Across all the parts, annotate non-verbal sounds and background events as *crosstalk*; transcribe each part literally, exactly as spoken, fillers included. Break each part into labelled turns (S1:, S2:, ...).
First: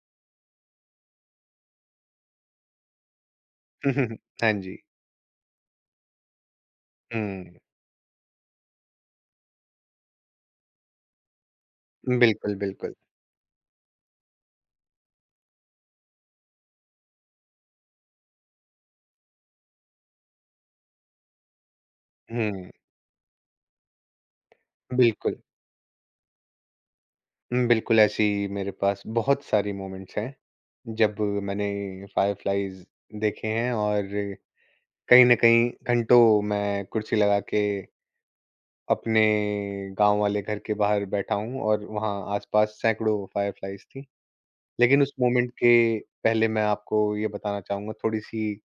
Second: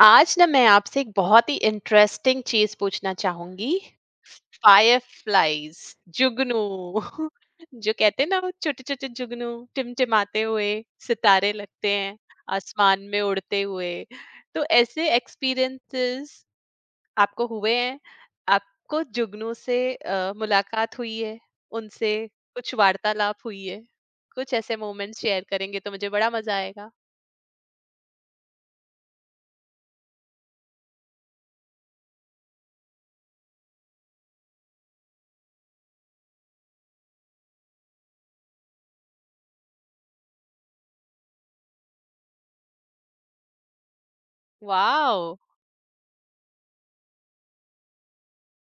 S1: आज ना मैं आपसे एक बहुत ही इंटरेस्टिंग चीज़ पूछना चाहूँगी।
S2: *laughs* हाँ जी।
S1: फायरफ्लाइज़, जुगनू। *laughs*
S2: हुँ,
S1: जो कहते हैं ना, वो छोटे-छोटे जुगनू टिमटिमाते हुए सितारे लगते हैं
S2: बिल्कुल, बिल्कुल।
S1: आसमान में उड़ते हुए। तो ऐसे एक्सपीरियंसेस आपको हुए हैं? आपको जुगनू से अ, मुलाकात हुई है? उनसे
S2: हुँ,
S1: कुछ वार्तालाप हुई है? कुछ ऐसे मोमेंट्स
S2: बिल्कुल।
S1: शेयर करेंगे तो मुझे बड़ा मज़ा आएगा।
S2: उम, बिल्कुल ऐसी मेरे पास बहुत सारी मोमेंट्स हैं जब मैंने फ़ायरफ़्लाइज़ देखे हैं और कहीं न कहीं घंटों मैं कुर्सी लगा के अपने गाँव वाले घर के बाहर बैठा हूँ और वहाँ आस-पास सैकड़ों फ़ायरफ़्लाइज़ थी। लेकिन उस
S1: वॉव!
S2: मोमेंट के पहले मैं आपको ये बताना चाहूँगा थोड़ी-सी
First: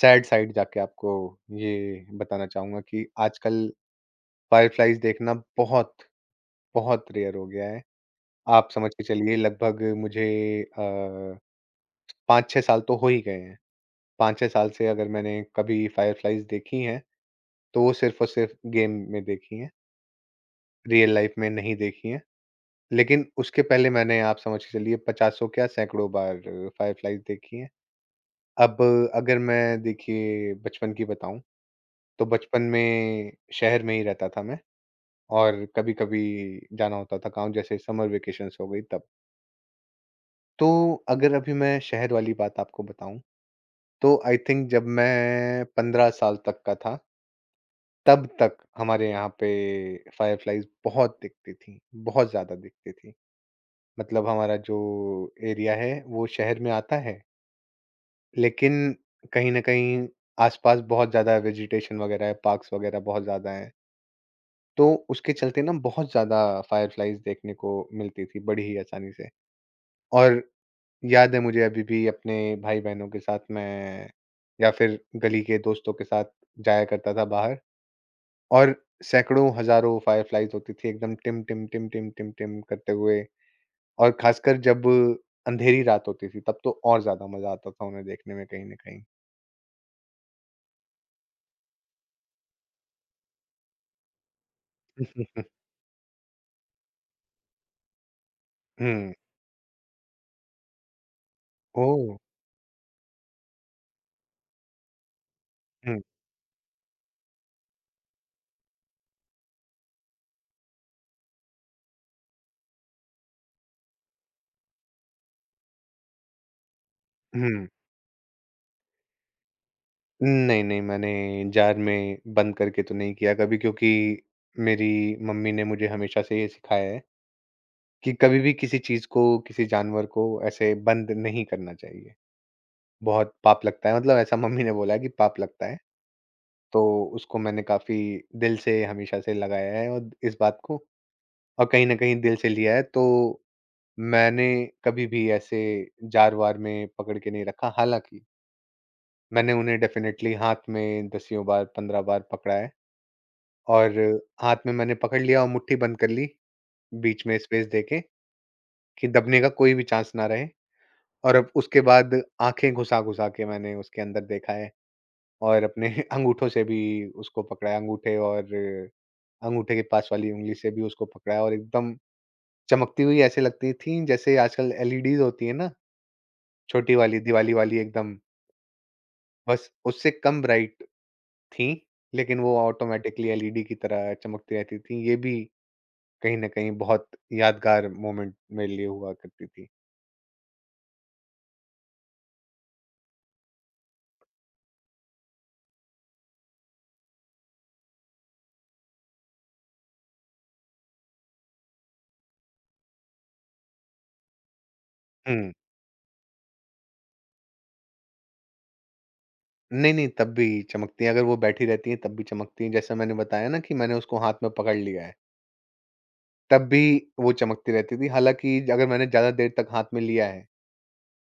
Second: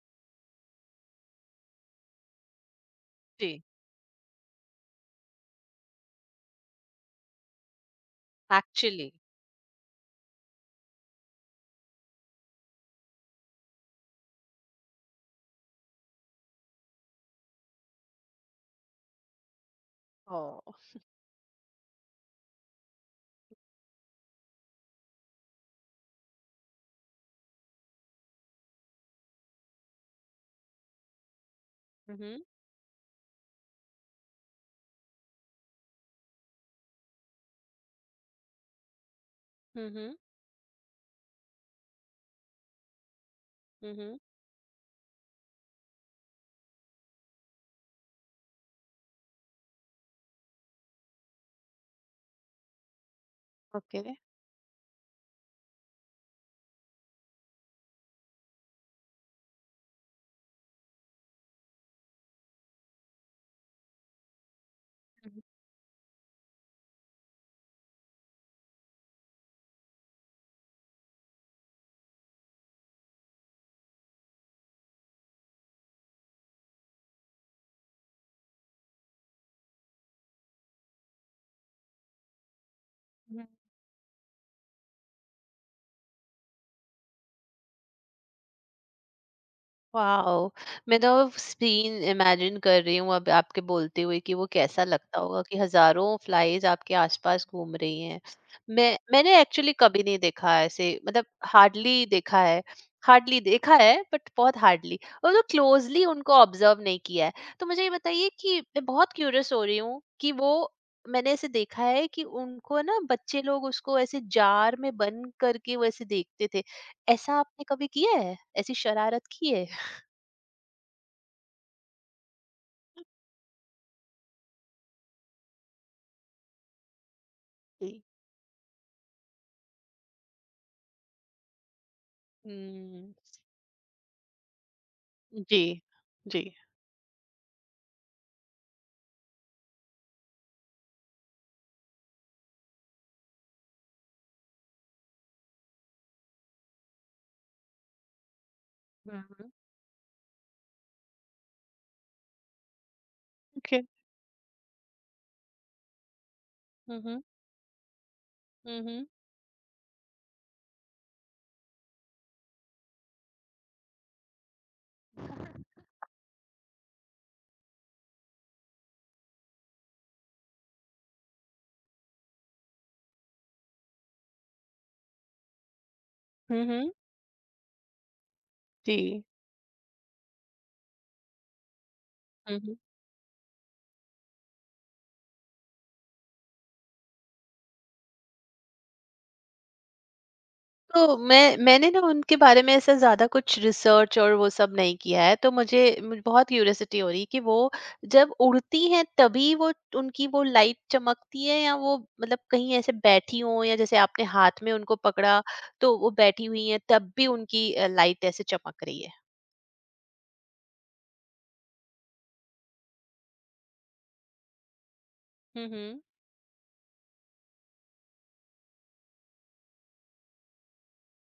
S2: सैड साइड जाके आपको ये बताना चाहूँगा कि
S1: जी,
S2: आजकल फ़ायरफ़्लाइज़ देखना बहुत बहुत रेयर हो गया है। आप समझ के
S1: एक्चुअली।
S2: चलिए लगभग मुझे अ, पांच छह साल तो हो ही गए हैं। पांच छह साल से अगर मैंने कभी फ़ायरफ़्लाइज़ देखी हैं, तो वो सिर्फ़ और सिर्फ़ गेम में देखी हैं,
S1: ओह!
S2: रियल लाइफ़ में नहीं देखी हैं। लेकिन उसके पहले मैंने आप समझ के चलिए पचासों क्या सैकड़ों बार फ़ायरफ़्लाइज़ देखी हैं। अब अगर मैं देखिए बचपन की बताऊँ,
S1: Hı
S2: तो
S1: hı.
S2: बचपन में शहर में ही रहता था मैं और कभी-कभी जाना होता था गाँव जैसे समर वेकेशंस हो गई तब।
S1: Hı hı.
S2: तो अगर अभी मैं शहर वाली बात आपको बताऊं
S1: Hı
S2: तो
S1: hı.
S2: आई थिंक जब मैं पंद्रह साल तक का था तब तक हमारे यहाँ पे फायरफ्लाइज बहुत दिखती थी बहुत ज्यादा दिखती थी।
S1: Okay.
S2: मतलब हमारा जो एरिया है वो शहर में आता है, लेकिन कहीं ना कहीं आसपास बहुत ज्यादा वेजिटेशन वगैरह है, पार्क्स वगैरह बहुत ज्यादा है, तो
S1: Hı
S2: उसके
S1: hı.
S2: चलते ना बहुत ज्यादा फायरफ्लाइज देखने को मिलती थी बड़ी ही आसानी से। और याद है मुझे अभी भी अपने भाई-बहनों के साथ मैं या फिर गली के दोस्तों के साथ जाया करता था बाहर और सैकड़ों, हज़ारों फ़ायरफ़्लाइज़ होती थी एकदम टिम, टिम, टिम, टिम, टिम, टिम करते हुए। और ख़ासकर जब अंधेरी रात होती थी तब तो और ज़्यादा मज़ा आता था उन्हें देखने में कहीं न कहीं।
S1: वाओ! मैं तो अब सीन इमेजिन कर रही हूँ अब आपके बोलते हुए कि वो कैसा लगता होगा
S2: हुँ,
S1: कि हज़ारों फ्लाइज़ आपके आसपास घूम रही हैं। मैं
S2: हुँ।
S1: मैंने एक्चुअली कभी नहीं देखा है ऐसे, मतलब हार्डली
S2: ओह!
S1: देखा है, हार्डली देखा है, बट बहुत हार्डली, और तो
S2: हुँ,
S1: क्लोज़ली उनको ऑब्ज़र्व नहीं किया है। तो मुझे ये बताइए कि मैं बहुत क्यूरियस हो रही हूँ कि वो, मैंने ऐसे देखा है कि उनको ना बच्चे लोग उसको ऐसे जार में बंद करके वैसे देखते थे। ऐसा आपने
S2: हुँ।
S1: कभी किया है? ऐसी शरारत की है?
S2: नहीं, नहीं मैंने जार में बंद करके तो नहीं किया कभी, क्योंकि मेरी मम्मी ने मुझे हमेशा से ये सिखाया है
S1: जी।
S2: कि कभी भी किसी चीज़ को, किसी जानवर को ऐसे बंद नहीं करना चाहिए।
S1: हुँ,
S2: बहुत पाप लगता है, मतलब ऐसा मम्मी ने बोला है कि पाप
S1: जी,
S2: लगता है।
S1: जी।
S2: तो उसको मैंने काफ़ी दिल से हमेशा से लगाया है और इस बात को और कहीं न कहीं दिल से लिया है। तो मैंने कभी भी ऐसे जारवार में पकड़ के नहीं रखा। हालाँकि
S1: हुँ, हुँ।
S2: मैंने उन्हें डेफ़िनेटली हाथ में दसियों बार, पंद्रह बार पकड़ा है
S1: ओके।
S2: और हाथ में मैंने पकड़ लिया और मुट्ठी बंद कर ली,
S1: हुँ, हुँ।
S2: बीच में स्पेस देके
S1: हुँ, हुँ।
S2: कि दबने का कोई भी चांस ना रहे। और अब उसके बाद आँखें घुसा-घुसा के मैंने उसके अंदर देखा है और अपने *laughs* अंगूठों से भी उसको पकड़ा है, अंगूठे और अंगूठे के पास वाली उँगली से भी उसको पकड़ा है और एकदम चमकती हुई ऐसे लगती थी जैसे आजकल एलईडीज़ होती है ना,
S1: हुँ, हुँ।
S2: छोटी वाली, दिवाली वाली एकदम,
S1: जी।
S2: बस उससे कम ब्राइट थीं, लेकिन वो
S1: हुँ, हुँ।
S2: ऑटोमैटिकली एलईडी की तरह चमकती रहती थीं। ये भी कहीं न कहीं बहुत यादगार मोमेंट मेरे लिए हुआ करती थी।
S1: तो मैं मैंने ना उनके बारे में ऐसा ज़्यादा कुछ रिसर्च और वो सब नहीं किया है, तो मुझे मुझे बहुत क्यूरियोसिटी हो रही है कि वो, जब उड़ती हैं तभी वो, उनकी वो लाइट चमकती है, या वो, मतलब कहीं ऐसे बैठी हों या जैसे आपने हाथ में उनको पकड़ा,
S2: हुँ।
S1: तो वो बैठी हुई हैं तब भी उनकी अ, लाइट ऐसे चमक रही है?
S2: नहीं, नहीं, तब भी चमकती हैं, अगर वो बैठी रहती हैं, तब भी चमकती हैं। जैसे मैंने बताया ना कि मैंने उसको हाथ में पकड़ लिया है,
S1: हुँ, हुँ।
S2: तब भी वो चमकती रहती थी। हालाँकि अगर मैंने ज़्यादा देर तक हाथ में लिया है,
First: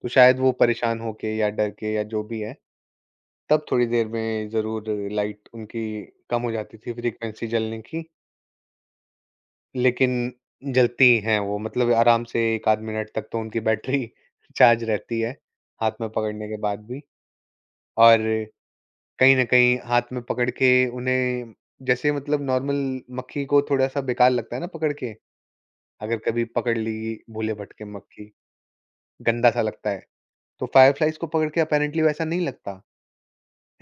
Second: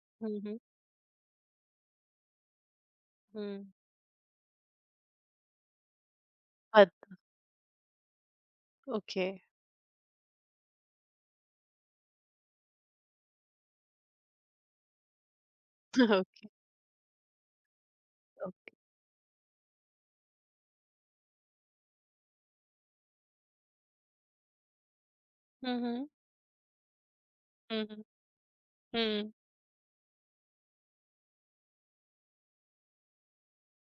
S2: तो
S1: हुँ,
S2: शायद वो
S1: हुँ।
S2: परेशान होके या डर के या जो भी है,
S1: हुँ।
S2: तब थोड़ी देर में ज़रूर लाइट उनकी कम हो जाती
S1: अद
S2: थी, फ्रीक्वेंसी जलने की।
S1: ओके।
S2: लेकिन जलती हैं वो, मतलब आराम से एक आध मिनट तक तो उनकी बैटरी *laughs* चार्ज रहती है, हाथ में
S1: *laughs*
S2: पकड़ने
S1: ओके।
S2: के बाद भी। और कहीं न कहीं हाथ में पकड़ के उन्हें जैसे मतलब नॉर्मल मक्खी को थोड़ा-सा बेकार लगता है ना पकड़ के,
S1: हुँ, हुँ।
S2: अगर कभी पकड़ ली भूले-भटके
S1: हुँ, हुँ।
S2: मक्खी,
S1: हुँ।
S2: गंदा सा लगता है। तो फ़ायरफ्लाइज़ को पकड़ के अपैरेंटली वैसा नहीं लगता,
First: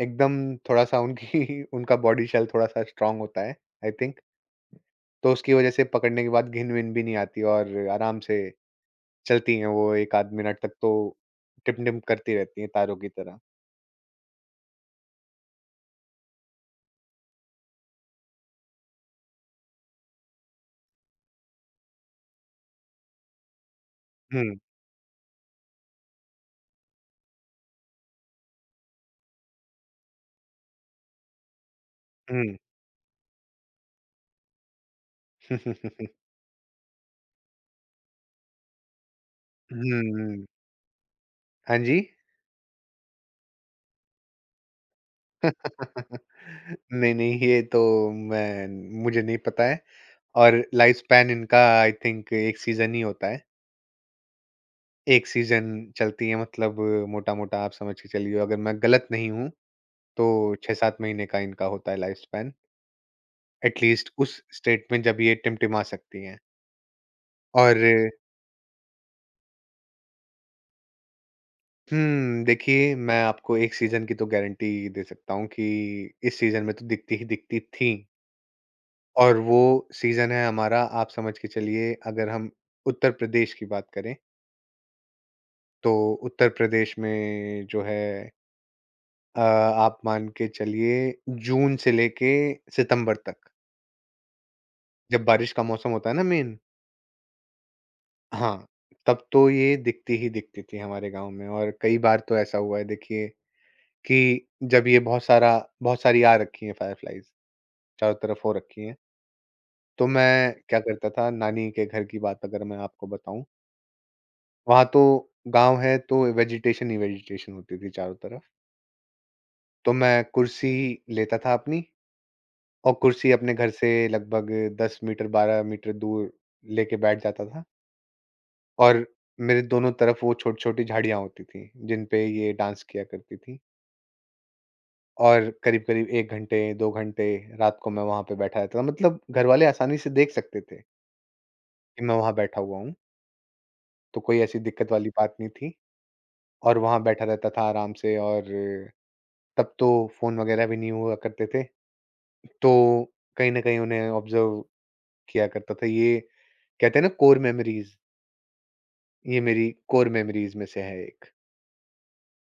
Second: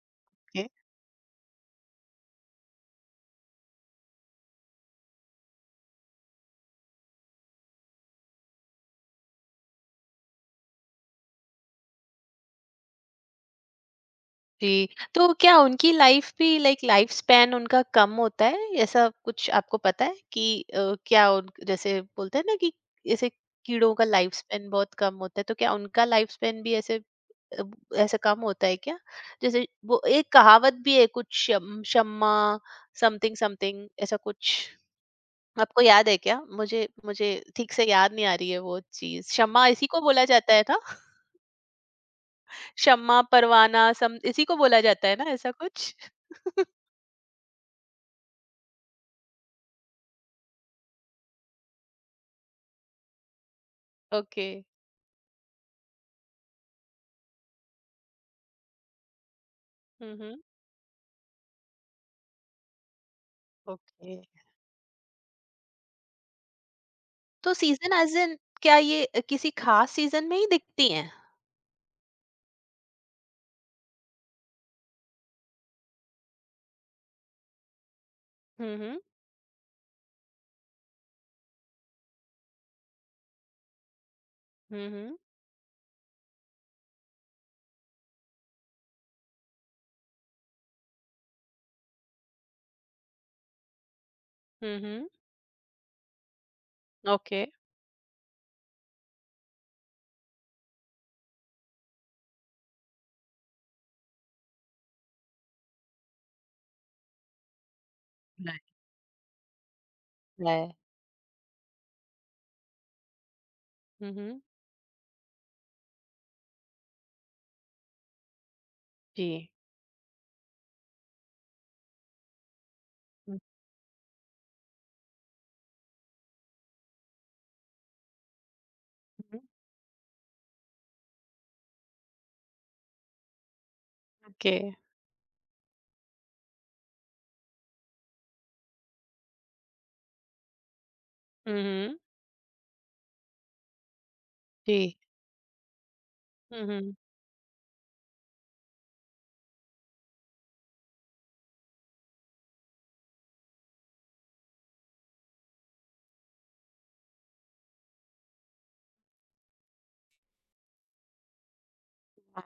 S2: एकदम
S1: ओके।
S2: थोड़ा-सा उनकी *laughs* उनका बॉडी शेल थोड़ा-सा स्ट्रॉन्ग होता है आई थिंक। तो उसकी वजह से पकड़ने के बाद घिन-विन भी नहीं आती और आराम से चलती हैं वो एक आध मिनट तक तो टिम-टिम करती रहती हैं तारों की तरह।
S1: जी, तो क्या उनकी लाइफ़ भी, लाइक लाइफ़ स्पैन उनका कम होता है? ऐसा कुछ आपको पता है कि अ, क्या उन, जैसे बोलते हैं ना कि ऐसे कीड़ों का लाइफ़
S2: हुँ,
S1: स्पैन बहुत कम होता है, तो क्या उनका लाइफ़ स्पैन भी ऐसे अ, ऐसे कम होता है क्या? जैसे वो एक कहावत भी है कुछ, शम शम्मा,
S2: हुँ।
S1: समथिंग समथिंग ऐसा कुछ, आपको याद है क्या? मुझे मुझे ठीक से याद नहीं आ रही है वो चीज़। शम्मा इसी
S2: हुँ,
S1: को बोला
S2: हुँ।
S1: जाता है
S2: *laughs*
S1: ना?
S2: हाँ जी।
S1: शम्मा परवाना, सम इसी को बोला जाता है ना, ऐसा कुछ?
S2: *laughs*
S1: *laughs*
S2: नहीं, नहीं, ये तो मैं मुझे नहीं पता है। और लाइफ स्पैन इनका आई थिंक एक सीज़न ही होता है।
S1: ओके।
S2: एक सीज़न चलती है, मतलब मोटा-मोटा आप समझ के चलिए अगर मैं गलत नहीं हूँ,
S1: हुँ, हुँ।
S2: तो छह सात महीने का इनका होता है life span, at least
S1: okay.
S2: उस स्टेट में जब ये टिमटिमा सकती हैं।
S1: तो
S2: और
S1: सीज़न एज़ इन, क्या ये अ, किसी ख़ास सीज़न में ही दिखती हैं?
S2: हुँ, देखिए मैं आपको एक सीज़न की तो गारंटी दे सकता हूँ कि इस सीज़न में तो दिखती ही दिखती थीं।
S1: हुँ, हुँ।
S2: और वो सीज़न है हमारा, आप समझ के चलिए अगर हम उत्तर प्रदेश की बात करें,
S1: हुँ, हुँ।
S2: तो उत्तर प्रदेश में जो है अ, आप मान के चलिए जून से लेके सितंबर तक,
S1: हुँ, हुँ।
S2: जब बारिश का मौसम होता है ना मेन।
S1: ओके।
S2: हाँ, तब तो ये दिखती ही दिखती थी हमारे गाँव में। और कई बार तो ऐसा हुआ है देखिए कि जब ये बहुत सारा बहुत सारी आ रखी हैं फ़ायरफ़्लाइज़, चारों तरफ हो
S1: राइट,
S2: रखी हैं, तो मैं
S1: राइ
S2: क्या करता था, नानी के घर की बात अगर मैं आपको बताऊँ,
S1: हुँ, हुँ।
S2: वहाँ तो गाँव है तो वेजिटेशन ही वेजिटेशन होती थी चारों तरफ।
S1: जी।
S2: तो मैं कुर्सी लेता था अपनी और कुर्सी
S1: हुँ,
S2: अपने घर से लगभग दस मीटर बारह मीटर दूर लेके बैठ जाता था और
S1: हुँ।
S2: मेरे दोनों तरफ वो छोटी-छोटी झाड़ियाँ होती थी, जिन पे ये डांस किया करती थी।
S1: ओके।
S2: और करीब-करीब एक घंटे, दो घंटे रात को मैं वहाँ पे बैठा रहता था। मतलब घर वाले आसानी से देख सकते थे
S1: हुँ, हुँ।
S2: कि मैं वहाँ बैठा हुआ हूँ, तो कोई ऐसी
S1: जी।
S2: दिक्कत वाली बात नहीं थी
S1: हुँ,
S2: और
S1: हुँ।
S2: वहाँ बैठा रहता था आराम से। और तब तो फ़ोन वगैरह भी नहीं हुआ करते थे, तो कहीं न कहीं उन्हें ऑब्ज़र्व किया करता था। ये कहते हैं ना कोर मेमोरीज़, ये मेरी कोर मेमोरीज़ में से है एक।
S1: वाओ!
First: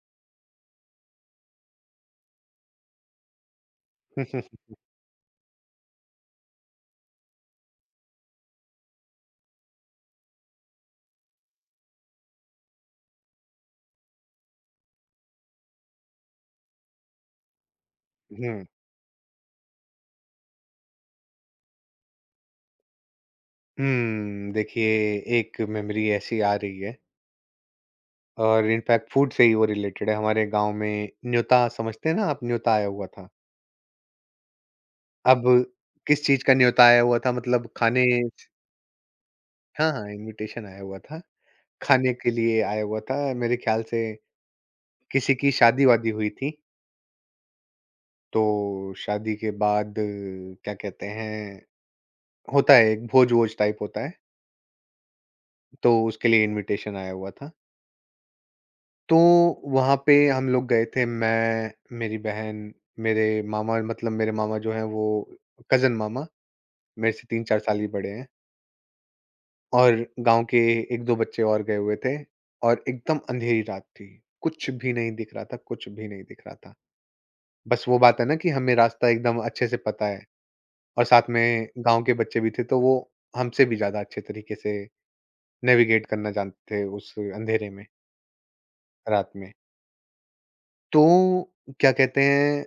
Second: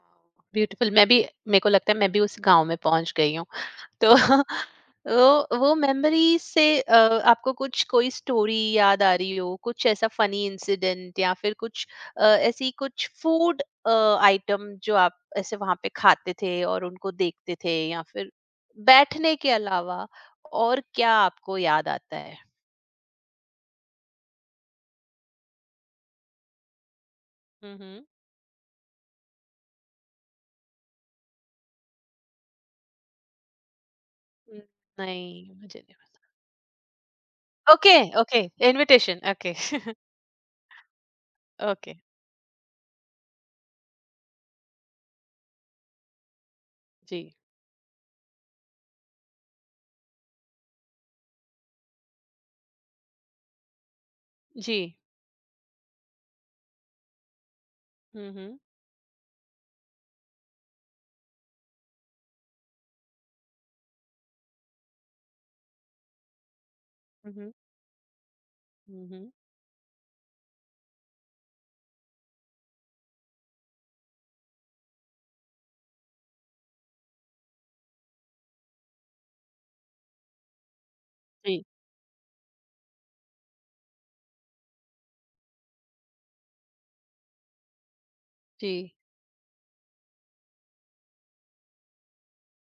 S1: ब्यूटीफुल। मैं भी, मेरे को लगता है मैं भी उस गाँव में पहुँच गई हूँ। तो *laughs*
S2: *laughs*
S1: वो वो मेमोरी से, अ, आपको कुछ, कोई स्टोरी याद आ रही हो, कुछ ऐसा फनी इंसिडेंट, या फिर कुछ अ, ऐसी कुछ फूड आइटम जो आप ऐसे वहां पे खाते थे और उनको देखते थे, या फिर
S2: हुँ।
S1: बैठने के अलावा और क्या आपको याद आता है।
S2: हुँ, देखिए एक मेमोरी ऐसी आ रही है
S1: हम्म।
S2: और इनफैक्ट फूड से ही वो रिलेटेड है। हमारे गाँव में न्योता, समझते हैं ना आप, न्योता आया हुआ था।
S1: न-
S2: अब
S1: नहीं, मुझे नहीं
S2: किस चीज़ का न्योता आया हुआ था, मतलब
S1: पता। ओके।
S2: खाने।
S1: Okay, invitation. ओके।
S2: हाँ,
S1: *laughs*
S2: हाँ, इन्विटेशन आया हुआ था।
S1: ओके।
S2: खाने के लिए आया हुआ था, मेरे ख्याल से किसी की शादी-वादी हुई थी।
S1: जी।
S2: तो शादी के बाद क्या कहते हैं होता है एक भोज-वोज टाइप होता है,
S1: जी।
S2: तो उसके लिए इनविटेशन आया हुआ था।
S1: हम्म हम्म।
S2: तो वहाँ पे हम लोग गए थे, मैं, मेरी बहन, मेरे मामा, मतलब मेरे मामा जो हैं वो कज़िन मामा, मेरे से तीन चार साल ही बड़े हैं,
S1: हम्म हम्म,
S2: और गाँव के एक दो बच्चे और गए हुए थे। और एकदम अंधेरी रात थी। कुछ भी नहीं दिख रहा था, कुछ भी नहीं दिख रहा था। बस वो बात है ना कि हमें रास्ता एकदम अच्छे से पता है। और साथ
S1: जी।
S2: में गाँव के बच्चे भी थे, तो वो हमसे भी ज़्यादा अच्छे तरीके से नेविगेट करना जानते थे उस अंधेरे में,
S1: जी।
S2: रात में। तो क्या कहते हैं,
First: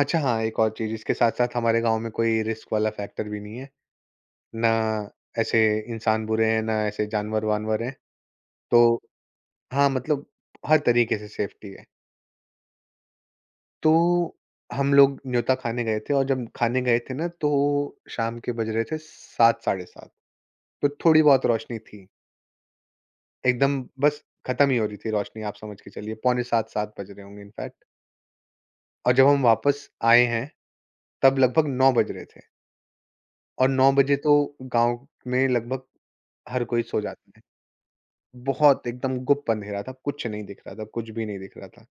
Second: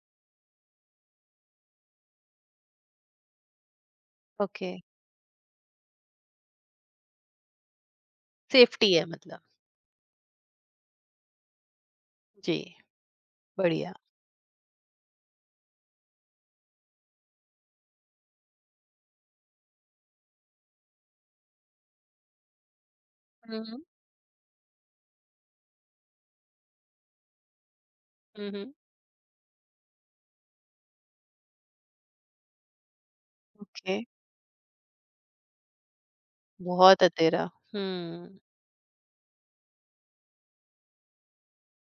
S2: अच्छा हाँ, एक और चीज़ इसके साथ-साथ हमारे गाँव में कोई रिस्क वाला फैक्टर भी नहीं है, ना
S1: ओके।
S2: ऐसे इंसान बुरे हैं, ना ऐसे जानवर-वानवर हैं।
S1: सेफ्टी
S2: तो
S1: है मतलब।
S2: हाँ, मतलब हर तरीके से सेफ्टी है।
S1: जी,
S2: तो
S1: बढ़िया।
S2: हम लोग न्योता खाने गए थे और जब खाने गए थे ना, तो शाम के बज रहे थे सात साढ़े सात, तो थोड़ी बहुत रोशनी थी।
S1: हुँ,
S2: एकदम
S1: हुँ।
S2: बस खत्म ही हो रही थी रोशनी, आप समझ के चलिए पौने सात सात बज रहे होंगे इनफैक्ट।
S1: हुँ, हुँ।
S2: और जब हम वापस आए हैं तब लगभग नौ बज रहे थे और नौ
S1: ओके,
S2: बजे तो गांव में लगभग हर कोई सो
S1: बहुत
S2: जाता है।
S1: अतेरा। हुँ।
S2: बहुत एकदम गुप्त अंधेरा था, कुछ नहीं दिख रहा था, कुछ भी नहीं दिख रहा था।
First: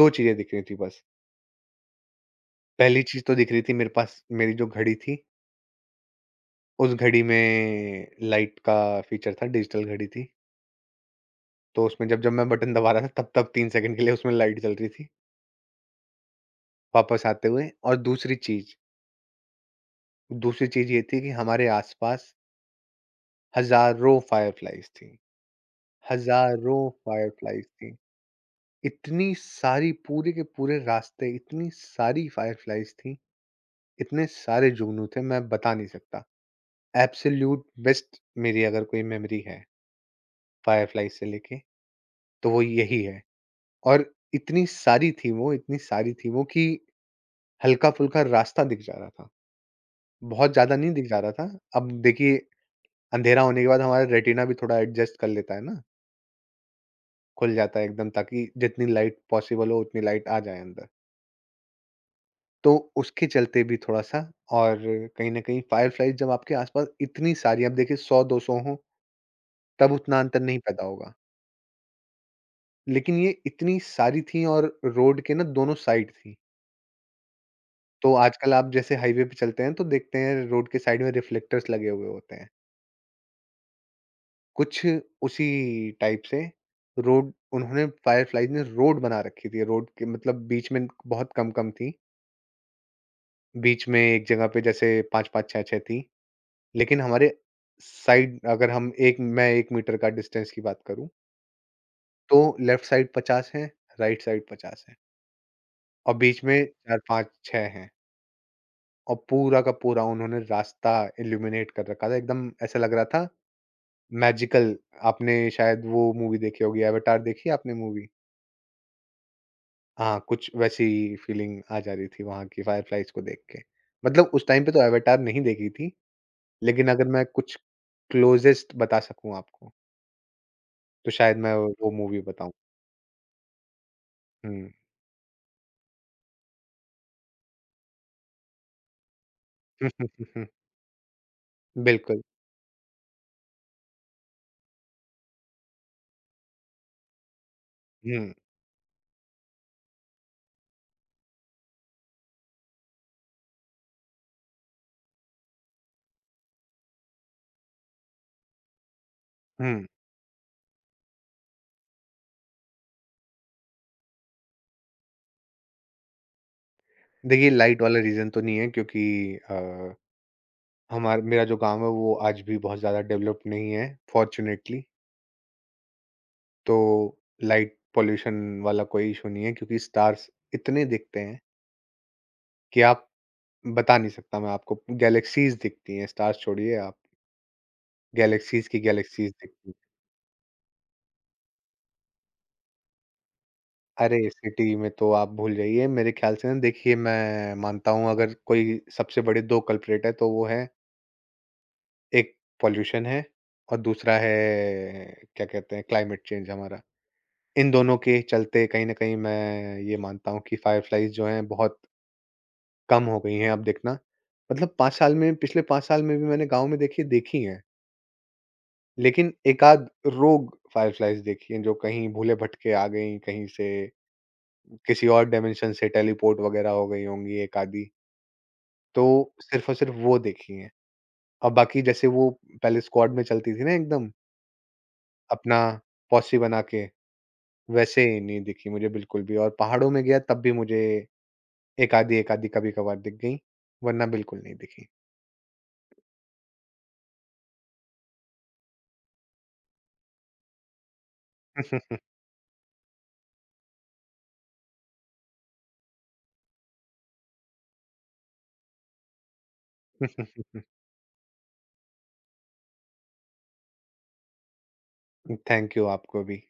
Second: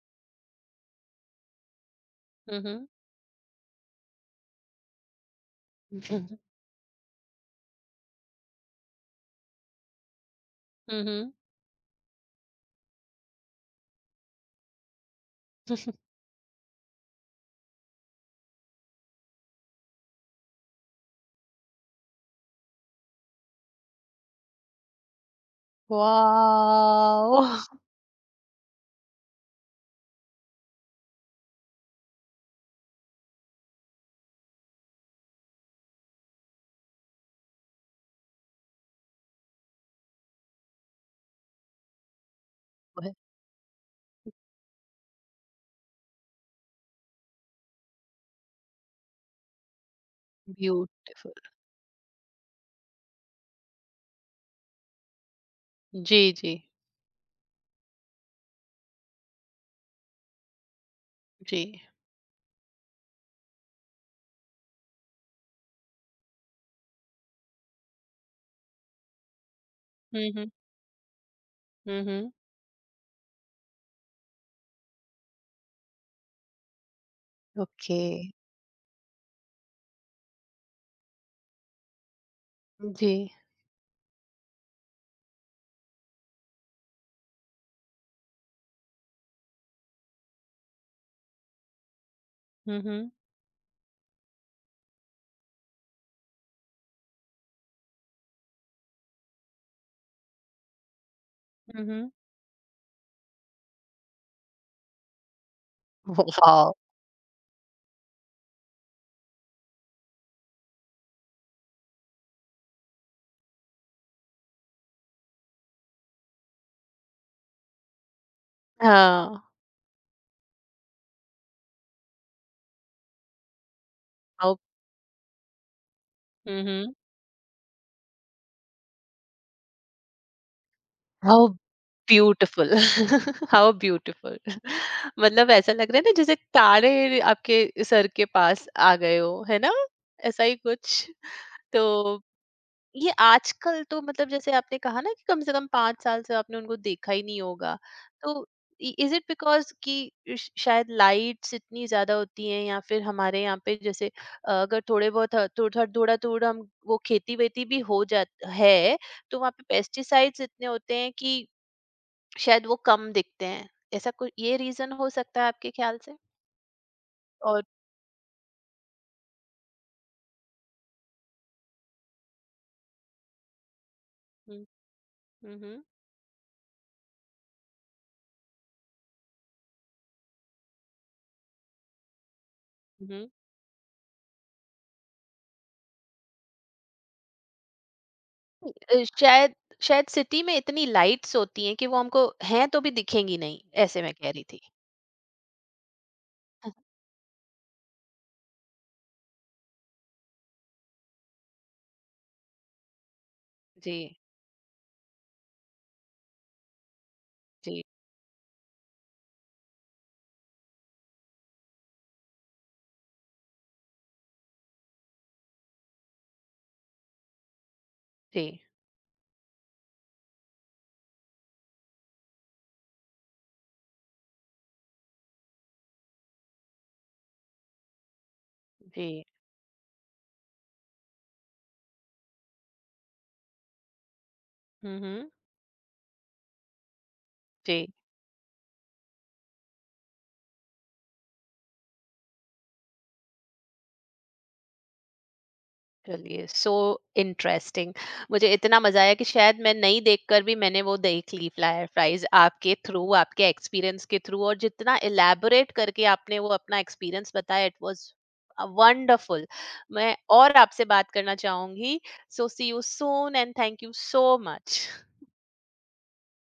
S2: दो चीजें दिख रही थी बस।
S1: हुँ, हुँ।
S2: पहली चीज तो दिख रही थी मेरे पास मेरी जो घड़ी थी, उस घड़ी में लाइट का फीचर था, डिजिटल घड़ी थी,
S1: हुँ, हुँ।
S2: तो उसमें जब जब मैं बटन दबा रहा था तब तब तीन सेकंड के लिए उसमें लाइट चल रही थी वापस आते हुए। और दूसरी चीज, दूसरी चीज़ ये थी कि हमारे आसपास हज़ारों फ़ायरफ़्लाइज़ थीं, हज़ारों फ़ायरफ़्लाइज़
S1: वॉव!
S2: थीं। इतनी सारी पूरे के पूरे रास्ते इतनी सारी फ़ायरफ़्लाइज़ थीं, इतने सारे जुगनू थे मैं बता नहीं सकता। एब्सोल्यूट बेस्ट, मेरी अगर कोई मेमोरी है फ़ायरफ़्लाइज़ से लेके, तो वो यही है। और इतनी सारी थी वो इतनी सारी थी वो कि हल्का-फुल्का रास्ता दिख जा रहा था। बहुत ज़्यादा नहीं दिख जा रहा
S1: ब्यूटीफुल।
S2: था।
S1: *laughs*
S2: अब देखिए अंधेरा होने के बाद हमारा रेटिना भी थोड़ा एडजस्ट कर लेता है ना।
S1: जी, जी,
S2: खुल जाता है एकदम ताकि जितनी लाइट पॉसिबल हो उतनी लाइट आ जाए अंदर।
S1: जी।
S2: तो उसके चलते भी थोड़ा-सा। और कहीं न कहीं फ़ायरफ़्लाइज़ जब आपके आस-पास इतनी सारी, अब देखिए सौ दो सौ हों, तब उतना
S1: हुँ,
S2: अंतर
S1: हुँ।
S2: नहीं पैदा होगा।
S1: हुँ, हुँ।
S2: लेकिन ये इतनी सारी थी और रोड के ना दोनों साइड थी।
S1: ओके।
S2: तो आजकल आप जैसे हाईवे पे चलते हैं तो देखते हैं रोड के साइड में रिफ्लेक्टर्स लगे हुए होते हैं।
S1: जी।
S2: कुछ उसी टाइप से रोड उन्होंने फ़ायरफ़्लाइज़ ने रोड बना रखी थी। रोड के मतलब बीच में बहुत कम-कम थी।
S1: हुँ, हुँ।
S2: बीच में एक जगह पे जैसे पांच पांच छह छह थी, लेकिन हमारे साइड अगर हम एक मैं एक मीटर का डिस्टेंस की बात करूँ,
S1: हुँ, हुँ।
S2: तो लेफ्ट साइड पचास है, राइट साइड पचास है और बीच में
S1: वॉव!
S2: चार पांच-छह हैं और पूरा का पूरा उन्होंने रास्ता इल्यूमिनेट कर रखा था, एकदम ऐसा लग रहा था मैजिकल। आपने शायद वो मूवी देखी होगी, एवाटार देखी है आपने मूवी?
S1: हाँ,
S2: हाँ, कुछ वैसी फीलिंग आ जा रही थी वहाँ की फायरफ्लाइज़ को देख के। मतलब उस
S1: हाउ,
S2: टाइम पे तो एवाटार नहीं देखी थी,
S1: हुँ,
S2: लेकिन
S1: हुँ।
S2: अगर मैं कुछ क्लोज़ेस्ट बता सकूँ आपको, तो शायद
S1: हाउ
S2: मैं वो मूवी बताऊँ।
S1: Beautiful, how beautiful.
S2: हुँ।
S1: *laughs* *laughs* मतलब ऐसा लग रहा है ना जैसे तारे आपके सर के पास आ गए हो, है ना? ऐसा
S2: *laughs*
S1: ही कुछ। तो
S2: बिल्कुल।
S1: ये आजकल तो, मतलब जैसे आपने कहा ना कि कम से कम पांच साल से आपने उनको देखा ही नहीं होगा,
S2: हुँ,
S1: तो इज इट बिकॉज कि श- शायद लाइट्स इतनी ज्यादा होती हैं, या फिर हमारे यहाँ पे जैसे अ, अगर थोड़े बहुत, अ, थोड़ा थोड़ा थोड़ा हम वो खेती वेती भी हो जा है, तो वहाँ पे
S2: हुँ।
S1: पेस्टिसाइड्स इतने होते हैं कि शायद वो कम दिखते हैं। ऐसा कुछ ये रीज़न हो सकता है आपके ख़्याल से?
S2: देखिए
S1: और
S2: लाइट वाला रीज़न तो नहीं है, क्योंकि अ, हमार मेरा जो गाँव है वो आज भी बहुत ज़्यादा डेवलप नहीं है
S1: हुँ,
S2: फॉर्च्युनेटली,
S1: हुँ, हुँ,
S2: तो लाइट पॉल्यूशन वाला कोई इश्यू नहीं है, क्योंकि स्टार्स इतने दिखते हैं कि आप
S1: हुँ।
S2: बता नहीं सकता मैं आपको, गैलेक्सीज़ दिखती हैं, स्टार्स छोड़िए आप, गैलेक्सीज़ की
S1: अ,
S2: गैलेक्सीज़
S1: शायद,
S2: दिखती हैं।
S1: शायद सिटी में इतनी लाइट्स होती हैं कि वो हमको, हैं तो भी दिखेंगी नहीं, ऐसे मैं
S2: अरे!
S1: कह रही थी।
S2: सिटी में तो आप भूल जाइए। मेरे ख़्याल से ना, देखिए,
S1: *laughs*
S2: मैं मानता हूँ अगर कोई सबसे बड़े दो कल्प्रेट है तो वो है, एक पॉल्यूशन है और
S1: जी,
S2: दूसरा है क्या कहते हैं क्लाइमेट चेंज हमारा। इन
S1: जी।
S2: दोनों के चलते कहीं न कहीं मैं ये मानता हूँ कि फ़ायर फ्लाइज़ जो हैं बहुत कम हो गई हैं अब, देखना, मतलब पांच साल में, पिछले पांच साल में भी मैंने गाँव में देखिए देखी हैं।
S1: जी,
S2: लेकिन एकाध रोग फ़ायर फ्लाइज़ देखी हैं जो कहीं भूले भटके आ गई, कहीं से किसी और डायमेंशन से टेलीपोर्ट वग़ैरह हो गई होंगी एकाधी। तो
S1: जी।
S2: सिर्फ़ और सिर्फ़ वो देखी हैं। और बाकी जैसे वो पहले स्क्वाड में चलती थी ना एकदम,
S1: हुँ, हुँ।
S2: अपना पॉsse बना के,
S1: जी।
S2: वैसे नहीं दिखी मुझे बिल्कुल भी। और पहाड़ों में गया तब भी मुझे एक आधी, एक आधी कभी-कभार दिख गईं, वरना बिल्कुल नहीं दिखी।
S1: चलिए, सो इंटरेस्टिंग। मुझे इतना मजा आया कि शायद मैं नहीं देखकर भी मैंने वो देख ली, फ्लायर फ्राइज, आपके थ्रू, आपके एक्सपीरियंस के थ्रू, और जितना इलेबोरेट करके आपने वो अपना एक्सपीरियंस बताया, इट वाज वंडरफुल। मैं
S2: *laughs*
S1: और आपसे बात करना चाहूंगी। So see you soon and thank you so much.
S2: Thank you आपको भी।